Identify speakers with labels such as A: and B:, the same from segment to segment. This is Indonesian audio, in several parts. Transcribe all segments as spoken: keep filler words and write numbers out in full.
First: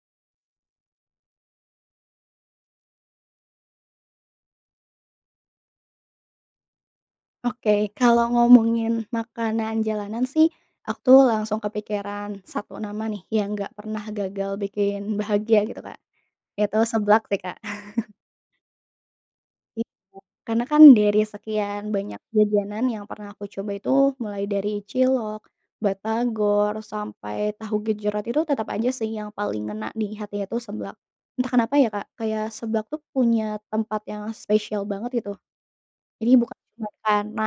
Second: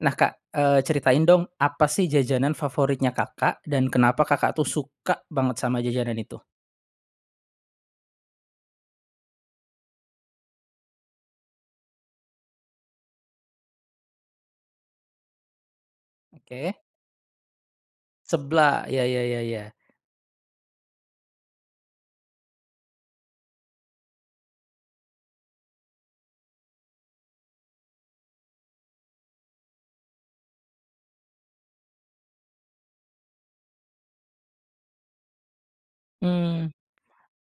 A: Nah Kak, eee, ceritain dong apa sih jajanan favoritnya Kakak dan kenapa Kakak tuh suka banget sama jajanan itu?
B: Oke, kalau ngomongin makanan jalanan sih aku tuh langsung kepikiran satu nama nih, yang nggak pernah gagal bikin bahagia gitu Kak,
A: Oke.
B: itu seblak sih, Kak.
A: Seblak ya ya ya -ya.
B: Iya. Karena kan dari sekian banyak jajanan yang pernah aku coba itu mulai dari cilok, batagor, sampai tahu gejrot itu tetap aja sih yang paling ngena di hatinya itu seblak. Entah kenapa ya Kak, kayak seblak tuh punya tempat yang spesial banget gitu. Jadi bukan
A: Hmm.
B: karena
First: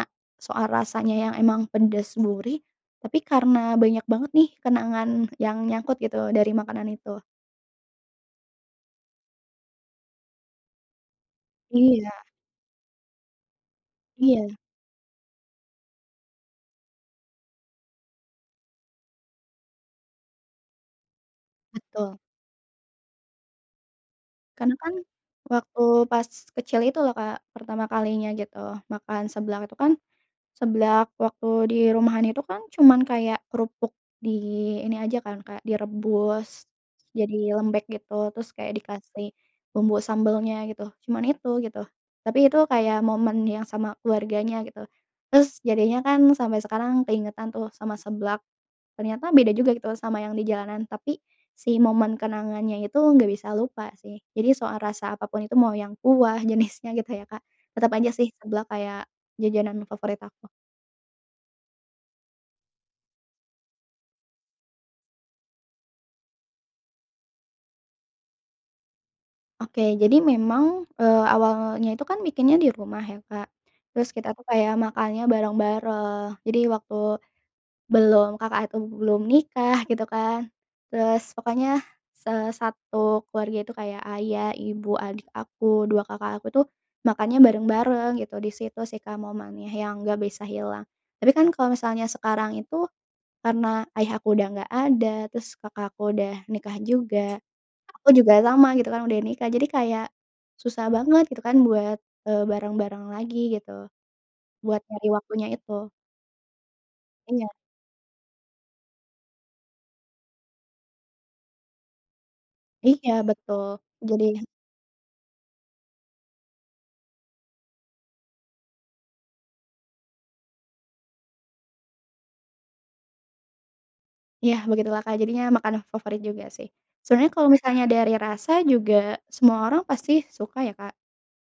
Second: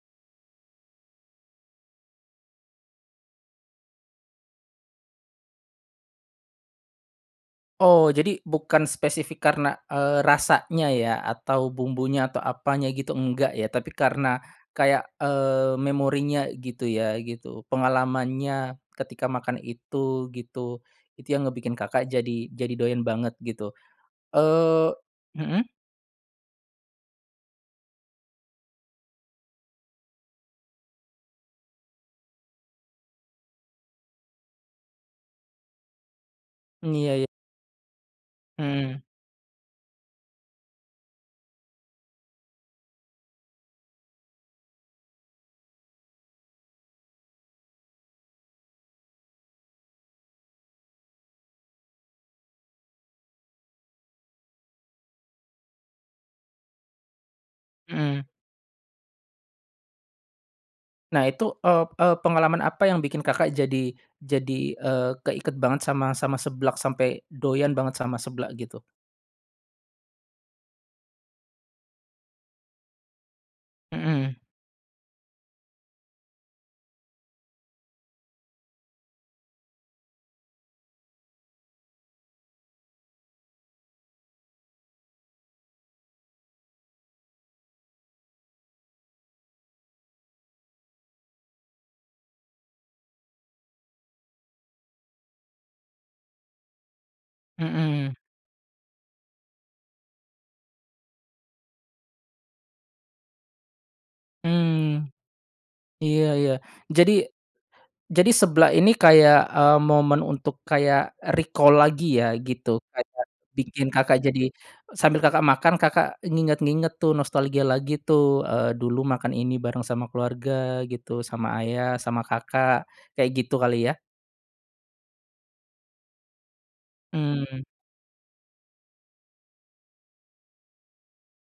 B: soal rasanya yang emang pedes gurih, tapi karena banyak banget nih kenangan yang nyangkut gitu dari makanan itu.
A: Oh jadi bukan spesifik karena, eee, rasanya ya atau
B: Iya.
A: bumbunya atau apanya gitu enggak ya, tapi karena
B: Iya.
A: kayak, eee, memorinya gitu ya gitu pengalamannya ketika makan itu, gitu. Itu yang ngebikin Kakak
B: Betul.
A: jadi jadi doyan banget gitu.
B: Karena kan
A: Eee mhm.
B: waktu pas kecil itu loh Kak, pertama kalinya gitu makan seblak itu kan, seblak waktu di rumahan itu kan cuma kayak kerupuk di ini aja kan kayak direbus,
A: Mmm,
B: terus
A: iya ya.
B: jadi lembek gitu terus kayak
A: Mmm.
B: dikasih bumbu sambalnya gitu, cuman itu gitu. Tapi itu kayak momen yang sama keluarganya gitu. Terus jadinya kan sampai sekarang keingetan tuh sama seblak, ternyata beda juga gitu loh sama yang di jalanan tapi si momen kenangannya itu nggak bisa lupa sih. Jadi soal rasa apa pun itu, mau yang kuah jenisnya gitu ya Kak, tetep aja
A: Mmm.
B: sih seblak kayak jajanan favorit aku.
A: Nah itu, eee eee, pengalaman apa yang bikin Kakak jadi jadi, eee, keiket banget sama sama seblak sampai doyan banget sama seblak gitu?
B: Oke, jadi memang, eee, awalnya itu kan bikinnya di rumah ya Kak, terus kita
A: Mhm.
B: tuh kayak makannya bareng-bareng. Jadi waktu, belum, kakak tuh belum nikah gitu kan, terus pokoknya se satu keluarga itu kayak ayah, ibu, adik aku, dua kakak aku tuh makannya bareng-bareng gitu di situ sih Kak momennya yang nggak bisa hilang. Tapi kan kalau misalnya sekarang itu, karena ayah aku udah nggak ada, terus kakak aku udah nikah juga, aku
A: Mhm.
B: juga sama gitu kan udah nikah, jadi kayak susah banget gitu kan buat, eee, bareng-bareng lagi gitu, buat nyari
A: Hmm.
B: waktunya itu.
A: Iya iya. Jadi
B: Iya.
A: jadi seblak ini kayak, eee, momen untuk kayak recall lagi ya gitu,
B: Iya
A: kayak
B: betul.
A: bikin Kakak jadi
B: Jadinya
A: sambil Kakak makan, Kakak nginget-nginget tuh nostalgia lagi tuh, eee, dulu makan ini bareng sama keluarga gitu, sama ayah, sama kakak, kayak gitu kali ya?
B: Yah begitulah Kak. Jadinya makanan favorit juga sih. Sebenarnya kalau
A: Hmm.
B: misalnya dari rasa juga semua orang pasti suka ya Kak,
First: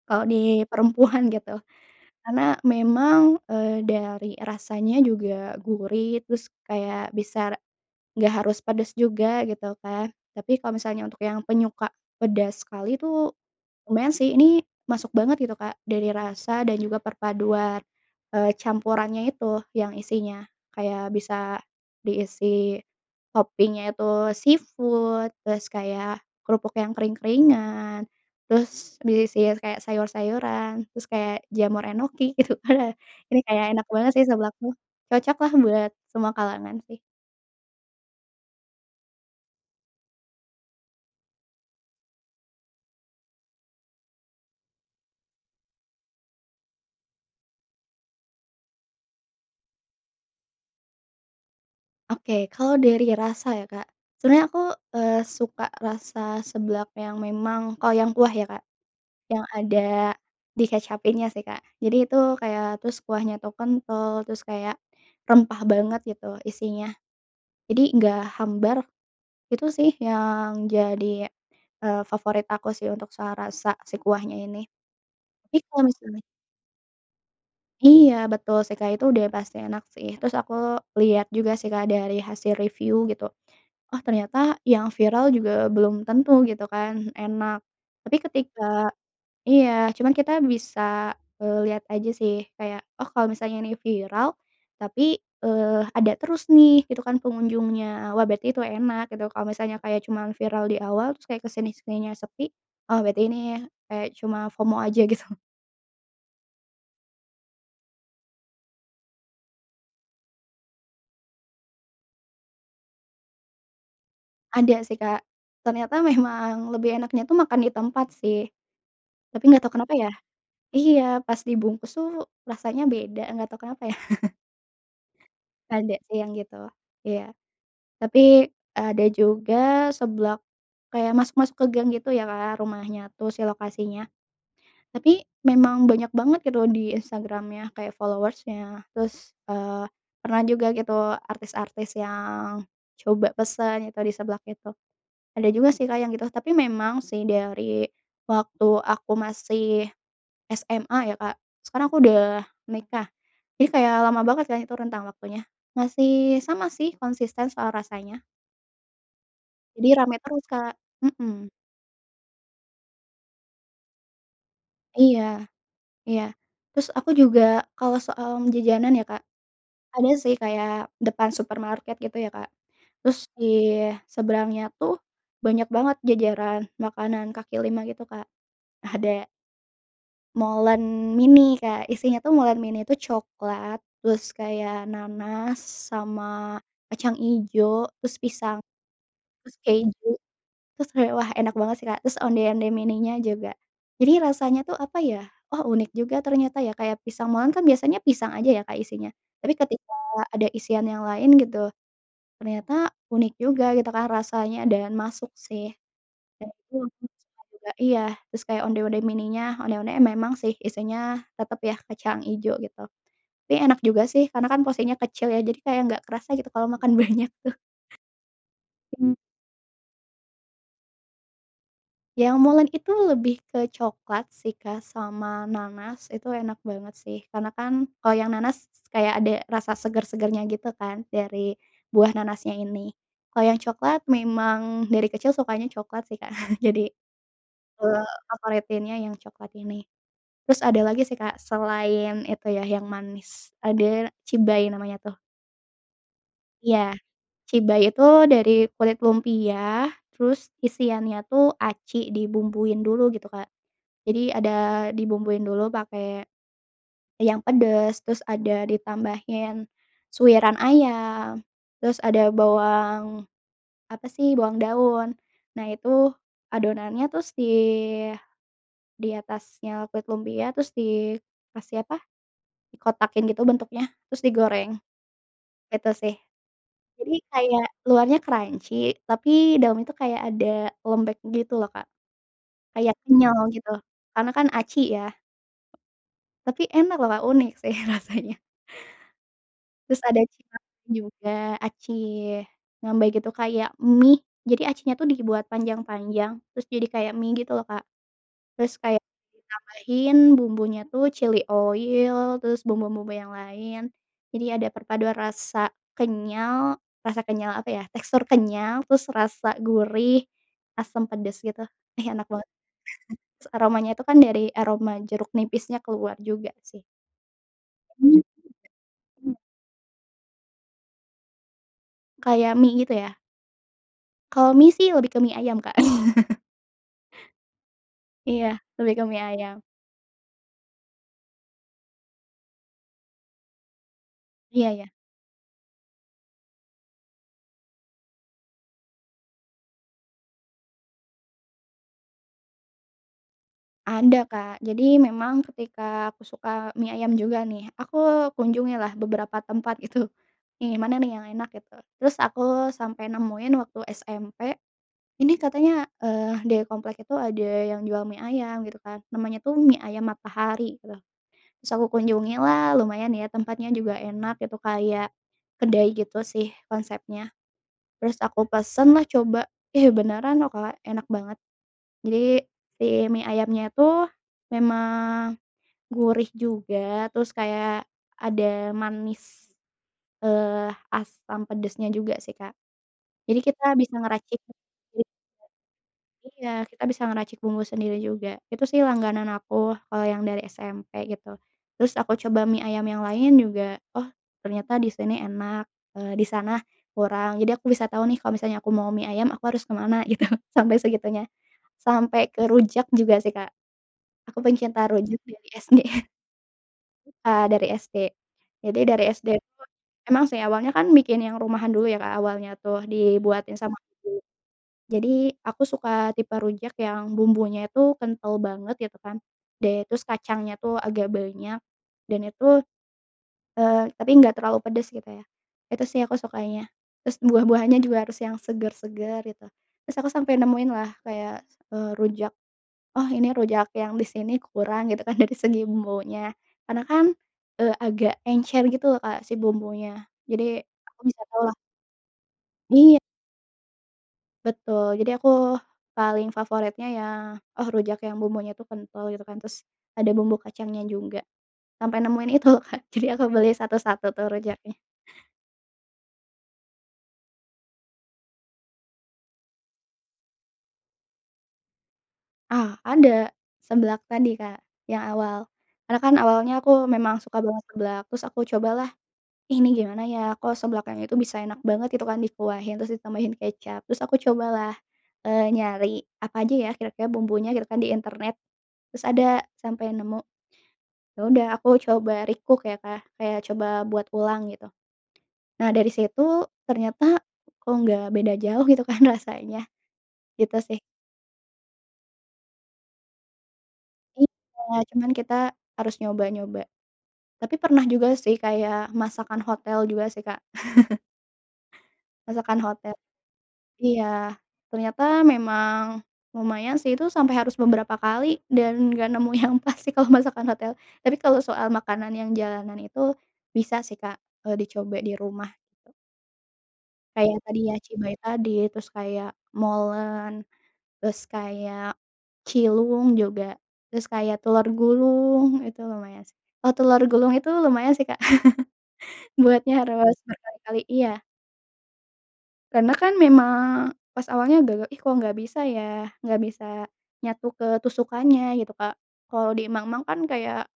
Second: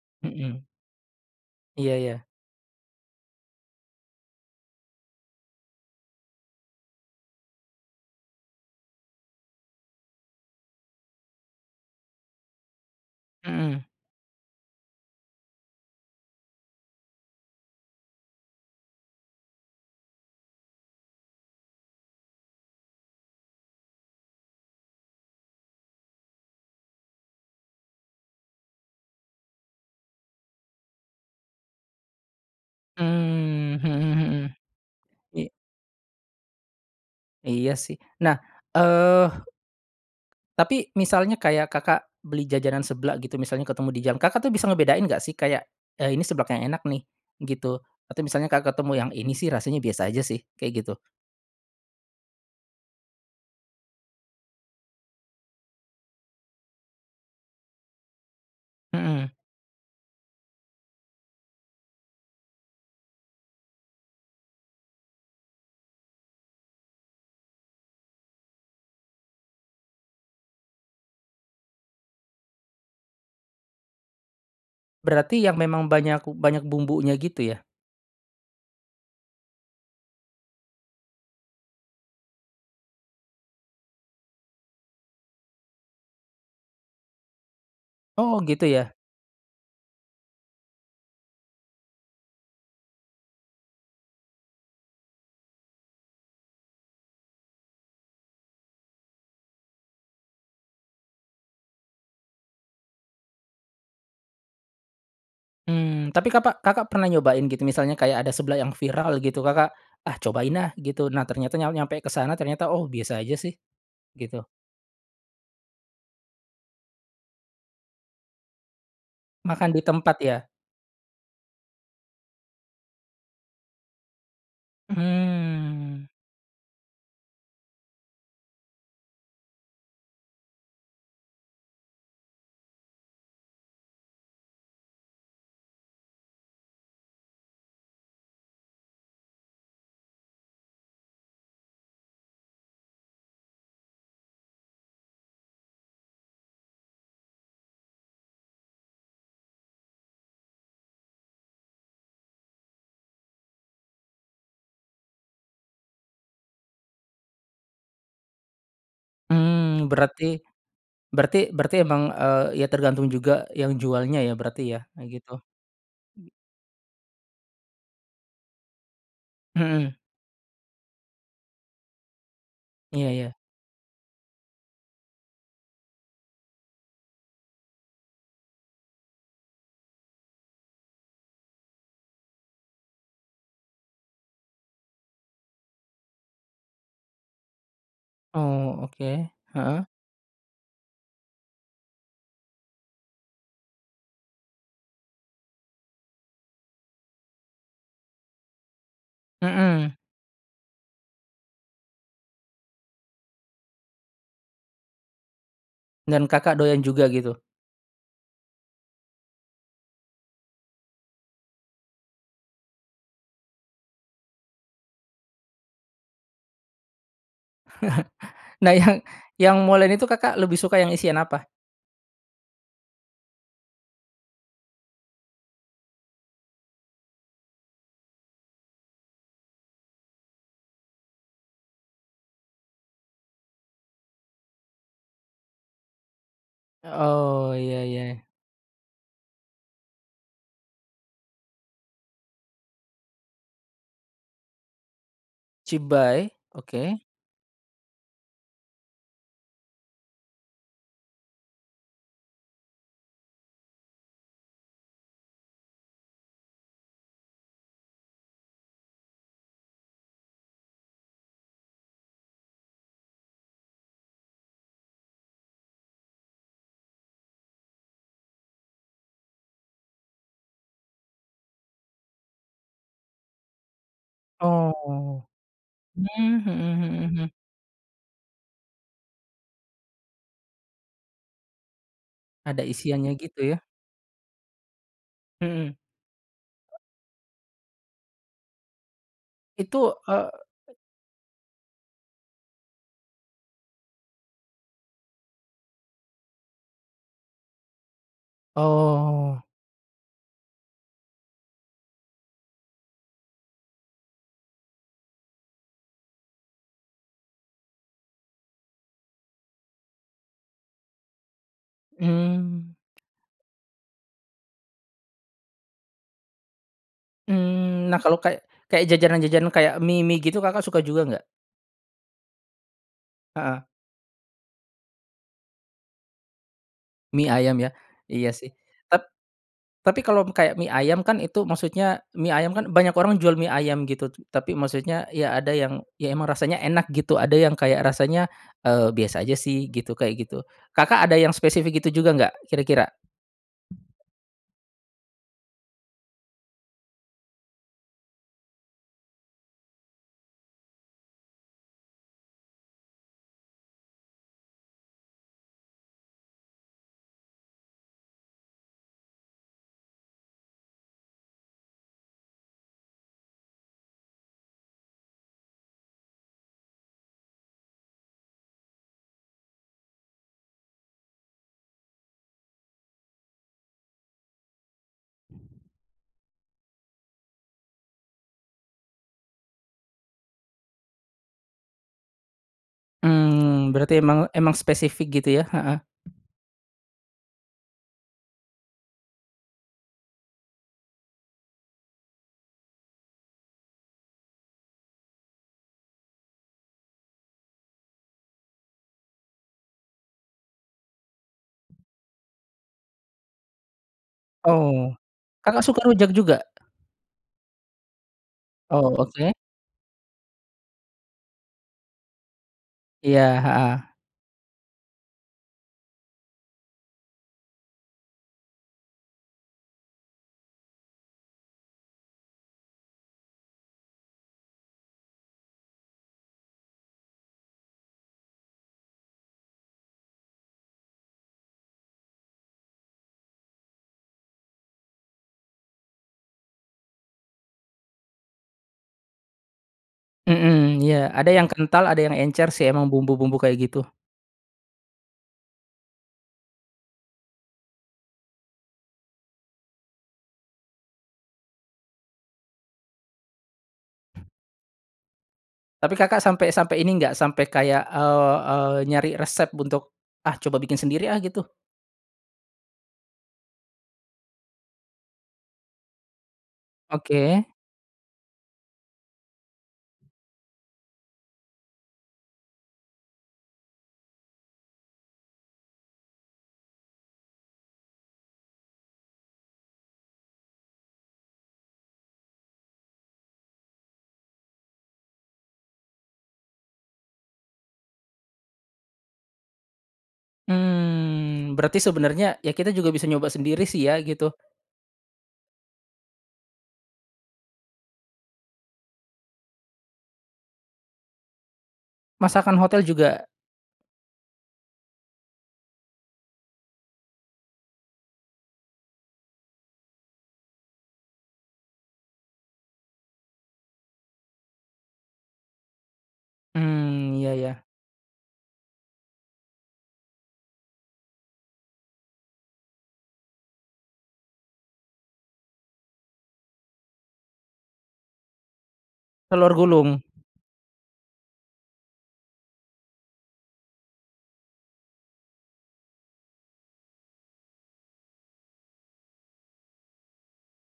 B: kalau
A: Mhm.
B: di perempuan gitu.
A: Iya, ya.
B: Karena memang, eee, dari rasanya juga gurih, terus kayak bisa nggak harus pedas juga gitu Kak, tapi kalau misalnya untuk yang penyuka pedas sekali tuh,
A: Mhm.
B: lumayan sih ini masuk banget gitu Kak, dari rasa dan juga perpaduan, eee, campurannya itu yang isinya, kayak bisa diisi topping-nya itu seafood terus kayak kerupuk yang kering-keringan, terus diisi kayak sayur-sayuran, terus kayak jamur enoki gitu kan ya. Ini kayak
A: Mmm,
B: enak
A: mhm
B: banget sih seblak
A: mhm.
B: tuh,
A: Iya.
B: cocoklah buat semua kalangan sih.
A: Iya sih, nah, eee Tapi misalnya kayak Kakak beli jajanan seblak gitu, misalnya ketemu di jalan, Kakak tuh bisa ngebedain nggak sih kayak, eee, ini seblak yang enak nih gitu, atau misalnya Kakak ketemu yang ini sih rasanya biasa aja sih, kayak gitu?
B: Oke, kalau dari rasa ya Kak, sebenernya aku, eee, suka rasa seblak yang memang, kalo yang kuah ya Kak,
A: Mhm.
B: yang ada dikecapinnya sih Kak. Jadi itu kayak terus kuahnya tuh kental, terus kayak rempah banget gitu isinya. Jadi nggak hambar, itu sih yang jadi, eee, favorit aku sih, untuk soal rasa si kuahnya ini.
A: Berarti yang
B: Tapi kalau
A: memang banyak
B: misalnya
A: banyak bumbunya gitu ya?
B: Iya betul sih Kak, itu udah pasti enak sih. Terus aku lihat juga sih Kak dari hasil review gitu, "oh ternyata yang viral juga belum tentu," gitu kan, enak, tapi
A: Oh
B: ketika
A: gitu ya?
B: iya cuman kita bisa, eee, lihat aja sih kayak oh kalau misalnya ini viral, tapi, eee, ada terus nih, itu kan pengunjungnya, wah berarti itu enak gitu. Kalau misalnya kayak cuma viral di awal terus kayak kesini-sininya sepi, wah berarti ini kayak cuma FOMO aja gitu.
A: Hmm. Tapi kapak Kakak pernah nyobain gitu misalnya kayak ada seblak yang viral gitu Kakak, "Ah cobain ah," gitu, nah ternyata nya nyampe ke sana ternyata, "Oh biasa aja sih," gitu?
B: Ada sih Kak. Ternyata memang lebih enaknya tuh makan di tempat sih, tapi nggak tau
A: Makan di
B: kenapa ya?
A: tempat ya?
B: Iya pas dibungkus tuh rasanya beda nggak tau kenapa ya? Ada
A: Hmm.
B: sih yang gitu. Iya. Tapi ada juga seblak kayak masuk-masuk ke gang gitu ya Kak rumahnya tuh si lokasinya, tapi memang banyak banget gitu di Instagram-nya kayak followers-nya terus, eee, pernah juga gitu artis-artis yang coba pesan yang tadi seblak itu, ada juga sih Kak yang gitu. Tapi memang sih, dari waktu aku masih SMA ya Kak, sekarang aku udah nikah, jadi kayak lama banget kan itu rentang waktunya, masih sama sih konsisten soal rasanya.
A: Hmm,
B: Jadi rame
A: berarti
B: terus Kak.
A: berarti
B: Mhm.
A: berarti emang, eee, ya tergantung juga yang jualnya ya berarti ya kayak
B: Iya,
A: gitu?
B: iya. Terus aku juga kalau soal jajanan ya Kak,
A: Mhm.
B: ada sih kayak depan supermarket gitu ya Kak,
A: Iya
B: terus
A: iya.
B: di seberangnya tuh banyak banget jajaran makanan kaki lima gitu Kak. Ada molen mini Kak, isinya tuh molen mini itu coklat, terus kayak nanas sama kacang ijo, terus pisang,
A: Oh, oke,
B: terus
A: heeh.
B: keju. Terus kayak wah enak banget sih Kak. Terus onde-onde mininya juga. Jadi rasanya tuh apa ya, oh unik juga ternyata ya kayak pisang molen kan biasanya pisang aja ya Kak isinya? Tapi ketika
A: Mhm.
B: ada isian yang lain gitu, ternyata unik juga gitu kan rasanya dan masuk sih.
A: Dan
B: Kayak
A: Kakak
B: gitu
A: doyan
B: aku
A: juga gitu?
B: suka juga iya. Terus kayak onde-onde mini, onde-onde memang sih isinya tetap ya kecang ijo gitu. Tapi enak juga sih karena kan porsinya kecil ya jadi kayak nggak kerasa gitu kalau makan banyak tuh.
A: Nah yang
B: Hmm.
A: yang molen itu Kakak lebih suka yang isian apa?
B: Yang molen itu lebih ke coklat sih Kak, sama nanas itu enak banget sih karena kan kalau yang nanas kayak ada rasa segar-segarnya gitu kan dari buah nanasnya ini. Kalau yang coklat, memang dari kecil sukanya coklat sih Kak, jadi,
A: Oh iya
B: eee,
A: iya.
B: favoritinnya yang coklat ini. Terus ada lagi sih Kak selain itu ya yang manis, ada cibay namanya tuh.
A: Cibay?
B: Iya,
A: Oke.
B: cibay itu dari kulit lumpia terus isiannya tuh aci dibumbuin dulu gitu Kak. Jadi ada dibumbuin dulu pakai yang pedes, terus ada ditambahin suwiran ayam, terus ada bawang apa sih, bawang daun, nah itu adonannya terus di di atasnya kulit lumpia terus dikasih apa, kotakin gitu bentuknya terus digoreng.
A: Oh.
B: Gitu
A: Mmm,
B: sih.
A: mhm
B: Jadi
A: mhm, hmm.
B: kayak luarnya crunchy tapi dalamnya itu kayak ada lembek gitu loh Kak,
A: Ada
B: kayak
A: isiannya
B: kenyal
A: gitu ya?
B: gitu karena kan aci ya.
A: Mhm.
B: Tapi enak loh Kak. Unik sih rasanya.
A: Itu
B: Terus ada
A: eee
B: cirambay juga, aci rambay gitu kayak mie, jadi aci nya tuh dibuat panjang-panjang, terus jadi kayak mie gitu loh Kak. Terus kayak
A: Oh.
B: ditambahin bumbunya tuh chili oil, terus bumbu-bumbu yang lain, jadi ada perpaduan rasa kenyal, rasa kenyal apa ya? Tekstur kenyal, terus rasa gurih, asam, pedes gitu. Ih enak banget,
A: Mmm.
B: terus aromanya itu kan, dari aroma jeruk nipisnya keluar juga sih.
A: Hmm. Nah kalau kayak kayak
B: [unintelligible]
A: jajanan-jajanan kayak mie-mie gitu Kakak suka juga nggak?
B: Kayak mie gitu ya?
A: Heeh.
B: Kalau mie sih lebih ke mie ayam Kak.
A: Mie ayam ya? Iya
B: Iya
A: sih.
B: lebih ke
A: Tap
B: mie ayam.
A: tapi kalau kayak mie ayam kan, itu maksudnya mie ayam kan banyak orang jual mie ayam gitu tapi
B: Iya iya.
A: maksudnya ya ada yang ya emang rasanya enak gitu, ada yang kayak rasanya, eee, biasa aja sih gitu kayak gitu. Kakak ada yang spesifik itu juga nggak kira-kira?
B: Ada Kak. Jadi memang ketika aku suka mie ayam juga nih, aku kunjungi lah beberapa tempat itu. Yang mana nih yang enak gitu, terus aku sampai nemuin waktu SMP, ini katanya, eee, dari komplek itu ada yang jual mie ayam gitu kan, namanya tuh Mie Ayam Matahari gitu. Terus aku kunjungi lah lumayan ya tempatnya juga enak gitu, kayak kedai gitu sih konsepnya, terus aku pesen lah coba, ih beneran loh Kak, enak banget. Jadi si mie ayamnya itu memang gurih juga, terus kayak ada manis, eee, asam pedasnya juga sih Kak. Jadi,
A: Hmm,
B: kita bisa
A: berarti emang
B: ngeracik
A: emang
B: [unintelligible]
A: spesifik gitu ya? Heeh.
B: Iya, kita bisa ngeracik bumbu sendiri juga. Itu sih langganan aku kalau yang dari SMP gitu. Terus aku coba mie ayam yang lain juga oh ternyata di sini enak, eee, di sana kurang. Jadi aku bisa tau nih kalau misalnya aku mau mie ayam aku harus ke mana gitu, sampai segitunya. Sampai ke rujak juga sih Kak. Aku pencinta
A: Oh
B: rujak dari
A: Kakak
B: SD.
A: suka rujak juga?
B: Ya dari SD. Jadi
A: Oh
B: dari SD
A: oke.
B: itu emang sih awalnya kan bikin yang rumahan dulu ya Kak awalnya tuh
A: Iya,
B: dibuatin sama
A: heeh.
B: ibu. Jadi aku suka tipe rujak yang bumbunya itu kental banget gitu kan, dan terus kacangnya tuh agak banyak, dan itu, eee, tapi nggak terlalu pedes gitu ya, itu sih aku sukanya. Terus buah-buahannya juga harus yang seger-seger gitu, terus aku sampai nemuin lah kayak, eee, rujak, "Oh ini rujak yang di sini kurang," gitu kan, dari segi bumbunya. Karena kan, eee, agak encer gitu loh Kak si bumbunya. Jadi
A: Mhm. Iya
B: aku bisa
A: ada
B: tau
A: yang
B: lah.
A: kental ada yang encer sih emang
B: Iya.
A: bumbu-bumbu kayak gitu.
B: Betul, jadi aku paling favoritnya ya, oh rujak yang bumbunya itu kental gitu kan, terus ada bumbu kacangnya juga. Sampai nemuin itu loh Kak, jadi aku beli satu-satu tuh rujaknya.
A: Tapi Kakak sampai sampai ini enggak? Sampai kayak, eee eee, nyari resep untuk, "Ah coba bikin sendiri ah," gitu?
B: Ah ada, seblak tadi Kak yang awal. Karena kan awalnya aku memang suka
A: Oke.
B: banget seblak, terus aku cobalah "Ih ini gimana ya kok seblak yang itu bisa enak banget gitu kan dikuahin terus ditambahin kecap," terus aku cobalah, eee, nyari apa aja ya kira-kira bumbunya gitu kan di internet. Terus ada, sampai nemu, ya udah aku coba recook ya Kak. Kayak coba buat ulang gitu. Nah dari situ ternyata kok nggak beda jauh gitu kan rasanya, gitu sih.
A: Hmm. Berarti sebenarnya ya kita juga bisa nyoba sendiri sih ya gitu?
B: Iya, cuman kita harus nyoba-nyoba. Tapi pernah juga sih kayak masakan hotel juga sih Kak. Masakan
A: Masakan hotel
B: hotel.
A: juga?
B: Iya. Ternyata memang lumayan sih itu sampai harus beberapa kali dan nggak nemu yang pas sih kalau masakan hotel. Tapi kalau soal makanan yang jalanan itu bisa sih Kak, eee, dicoba di rumah.
A: Hmm, iya,
B: Kayak tadi
A: ya.
B: ya cibay tadi, terus kayak molen, terus kayak cilung juga, terus kayak telur gulung itu lumayan sih. Eh telur gulung itu lumayan sih Kak,
A: Telur
B: buatnya
A: gulung?
B: harus berkali-kali iya. Karena kan memang pas awalnya gagal, "ih kok nggak bisa ya?" Nggak bisa nyatu ke tusukannya gitu Kak, kalo di mang-mang kan kayak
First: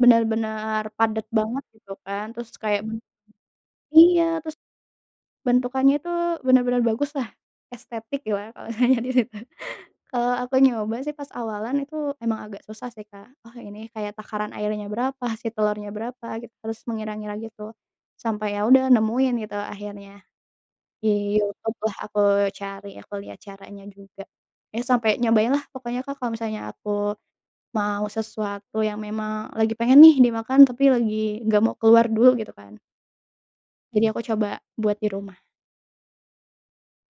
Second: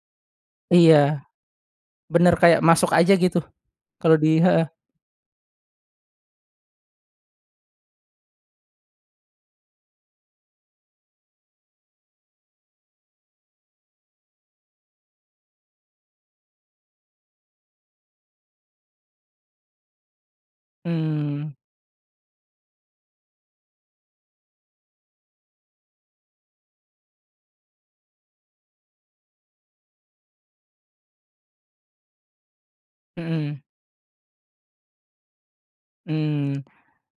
B: bener-bener
A: Iya,
B: padat banget gitu kan,
A: bener
B: terus
A: kayak
B: kayak
A: masuk aja gitu. Kalau di
B: iya, tus
A: heeh.
B: bentukannya itu bener-bener baguslah, estetik gimana kalau misalnya di situ. Kalau aku nyoba sih pas awalan itu emang agak susah sih Kak, oh ini kayak takaran airnya berapa, si telurnya berapa gitu, terus mengira-ngira gitu. Sampai ya udah nemuin gitu akhirnya di
A: Hmm.
B: YouTube-lah, aku cari aku lihat caranya juga. Ya sampai nyobainlah, pokoknya Kak kalau misalnya aku mau sesuatu yang memang lagi pengen nih dimakan, tapi lagi nggak mau keluar dulu gitu kan
A: Mhm.
B: jadi aku coba buat di rumah.
A: Hmm.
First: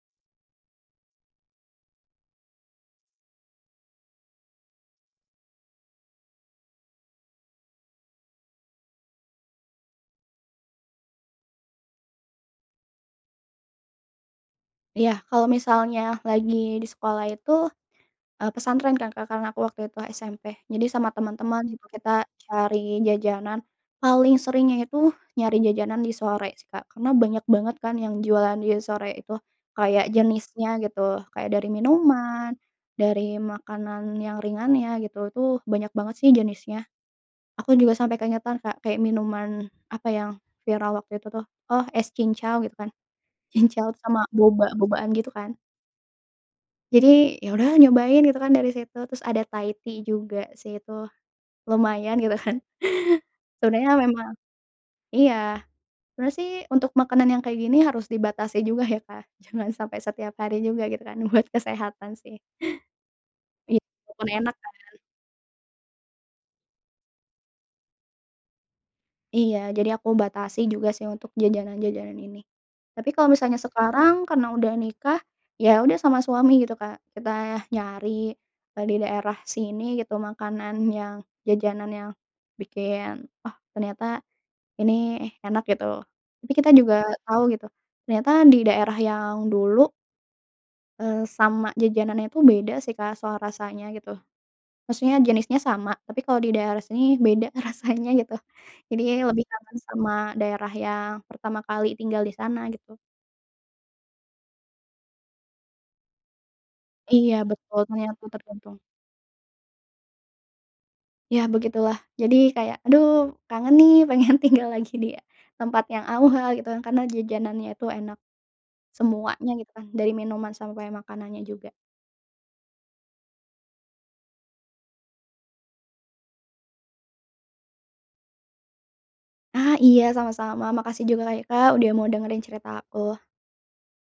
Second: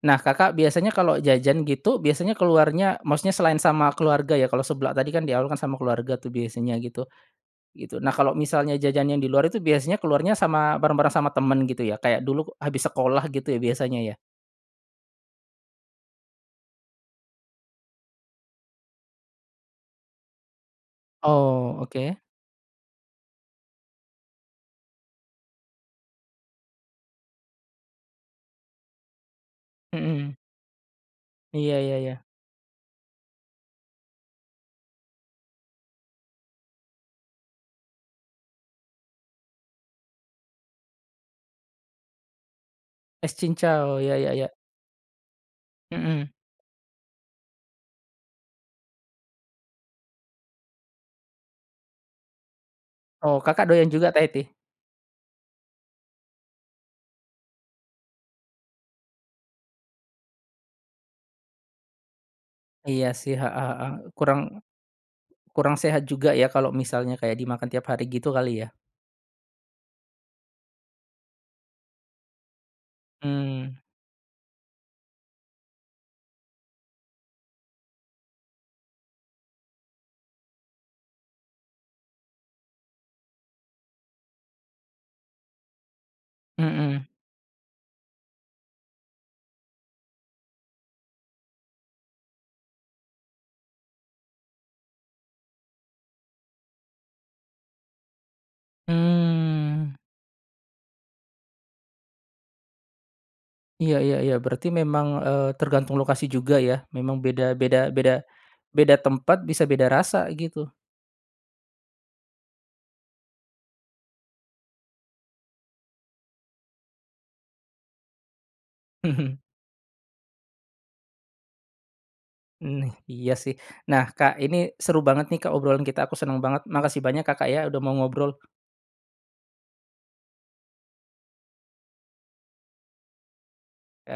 A: Nah Kakak biasanya kalau jajan gitu biasanya keluarnya maksudnya selain sama keluarga ya, kalau seblak tadi kan di awal kan sama keluarga tuh biasanya gitu, gitu. Nah kalau misalnya jajan yang di luar itu biasanya keluarnya sama bareng-bareng sama temen gitu ya kayak dulu habis sekolah gitu ya biasanya ya?
B: Iya kalau misalnya lagi di sekolah itu, eee, pesantren kan Kak karena aku waktu itu SMP, jadi sama teman-teman
A: Oh
B: kita
A: oke.
B: cari jajanan, paling seringnya itu nyari jajanan di sore sih Kak. Karena banyak banget kan yang jualan di sore itu. Kayak
A: Mhm.
B: jenisnya gitu, kayak dari
A: Iya iya iya.
B: minuman, dari makanan yang ringannya gitu, itu banyak banget sih jenisnya. Aku juga sampai keingetan Kak kayak minuman apa yang viral waktu itu tuh, oh es cincau gitu kan,
A: Es
B: cincau
A: cincau? Ya
B: sama
A: ya ya.
B: boba-bobaan gitu kan.
A: Mhm.
B: Jadi ya udahlah nyobain gitu kan dari situ, terus ada Thai tea juga sih itu, lumayan gitu kan.
A: Oh Kakak doyan
B: Sebenernya
A: juga Thai
B: memang
A: tea?
B: iya, sebenernya sih untuk makanan yang kayak gini harus dibatasi juga ya Kak, jangan sampai setiap hari juga gitu kan buat kesehatan sih.
A: Iya sih. Heeh
B: Iya,
A: heeh.
B: walaupun
A: Kurang
B: enak kan.
A: kurang sehat juga ya kalau misalnya kayak dimakan tiap hari gitu kali ya?
B: Iya, jadi aku batasi juga sih untuk jajanan-jajanan ini. Tapi kalau misalnya
A: Hmm.
B: sekarang karena udah nikah, ya udah sama suami gitu Kak kita nyari, eee, di daerah sini gitu makanan yang, jajanan yang bikin, "Oh ternyata ini enak," gitu, tapi kita juga
A: Mhm.
B: tau gitu, ternyata di daerah yang dulu eee, sama jajanannya itu beda sih Kak soal rasanya gitu. Maksudnya jenisnya sama, tapi kalau di daerah sini beda rasanya gitu. Jadi lebih aman
A: Mmm.
B: sama daerah yang pertama kali tinggal di sana gitu.
A: Iya iya iya, berarti memang, eee, tergantung lokasi juga ya? Memang
B: Iya,
A: beda beda
B: betul.
A: beda
B: Ternyata tergantung.
A: beda tempat bisa beda rasa gitu.
B: Ya begitulah. Jadi kayak, aduh, kangen nih pengen tinggal lagi di tempat yang awal gitu karena jajanannya itu enak
A: Mhm.
B: semuanya gitu kan, dari minuman sampai makanannya juga.
A: Neh, iya sih. Nah Kak ini seru banget nih Kak obrolan kita, aku seneng banget. Makasih banyak Kakak ya udah mau ngobrol.
B: Ah iya, sama-sama, makasih juga ka ya Kak udah mau dengerin cerita aku.
A: Ya.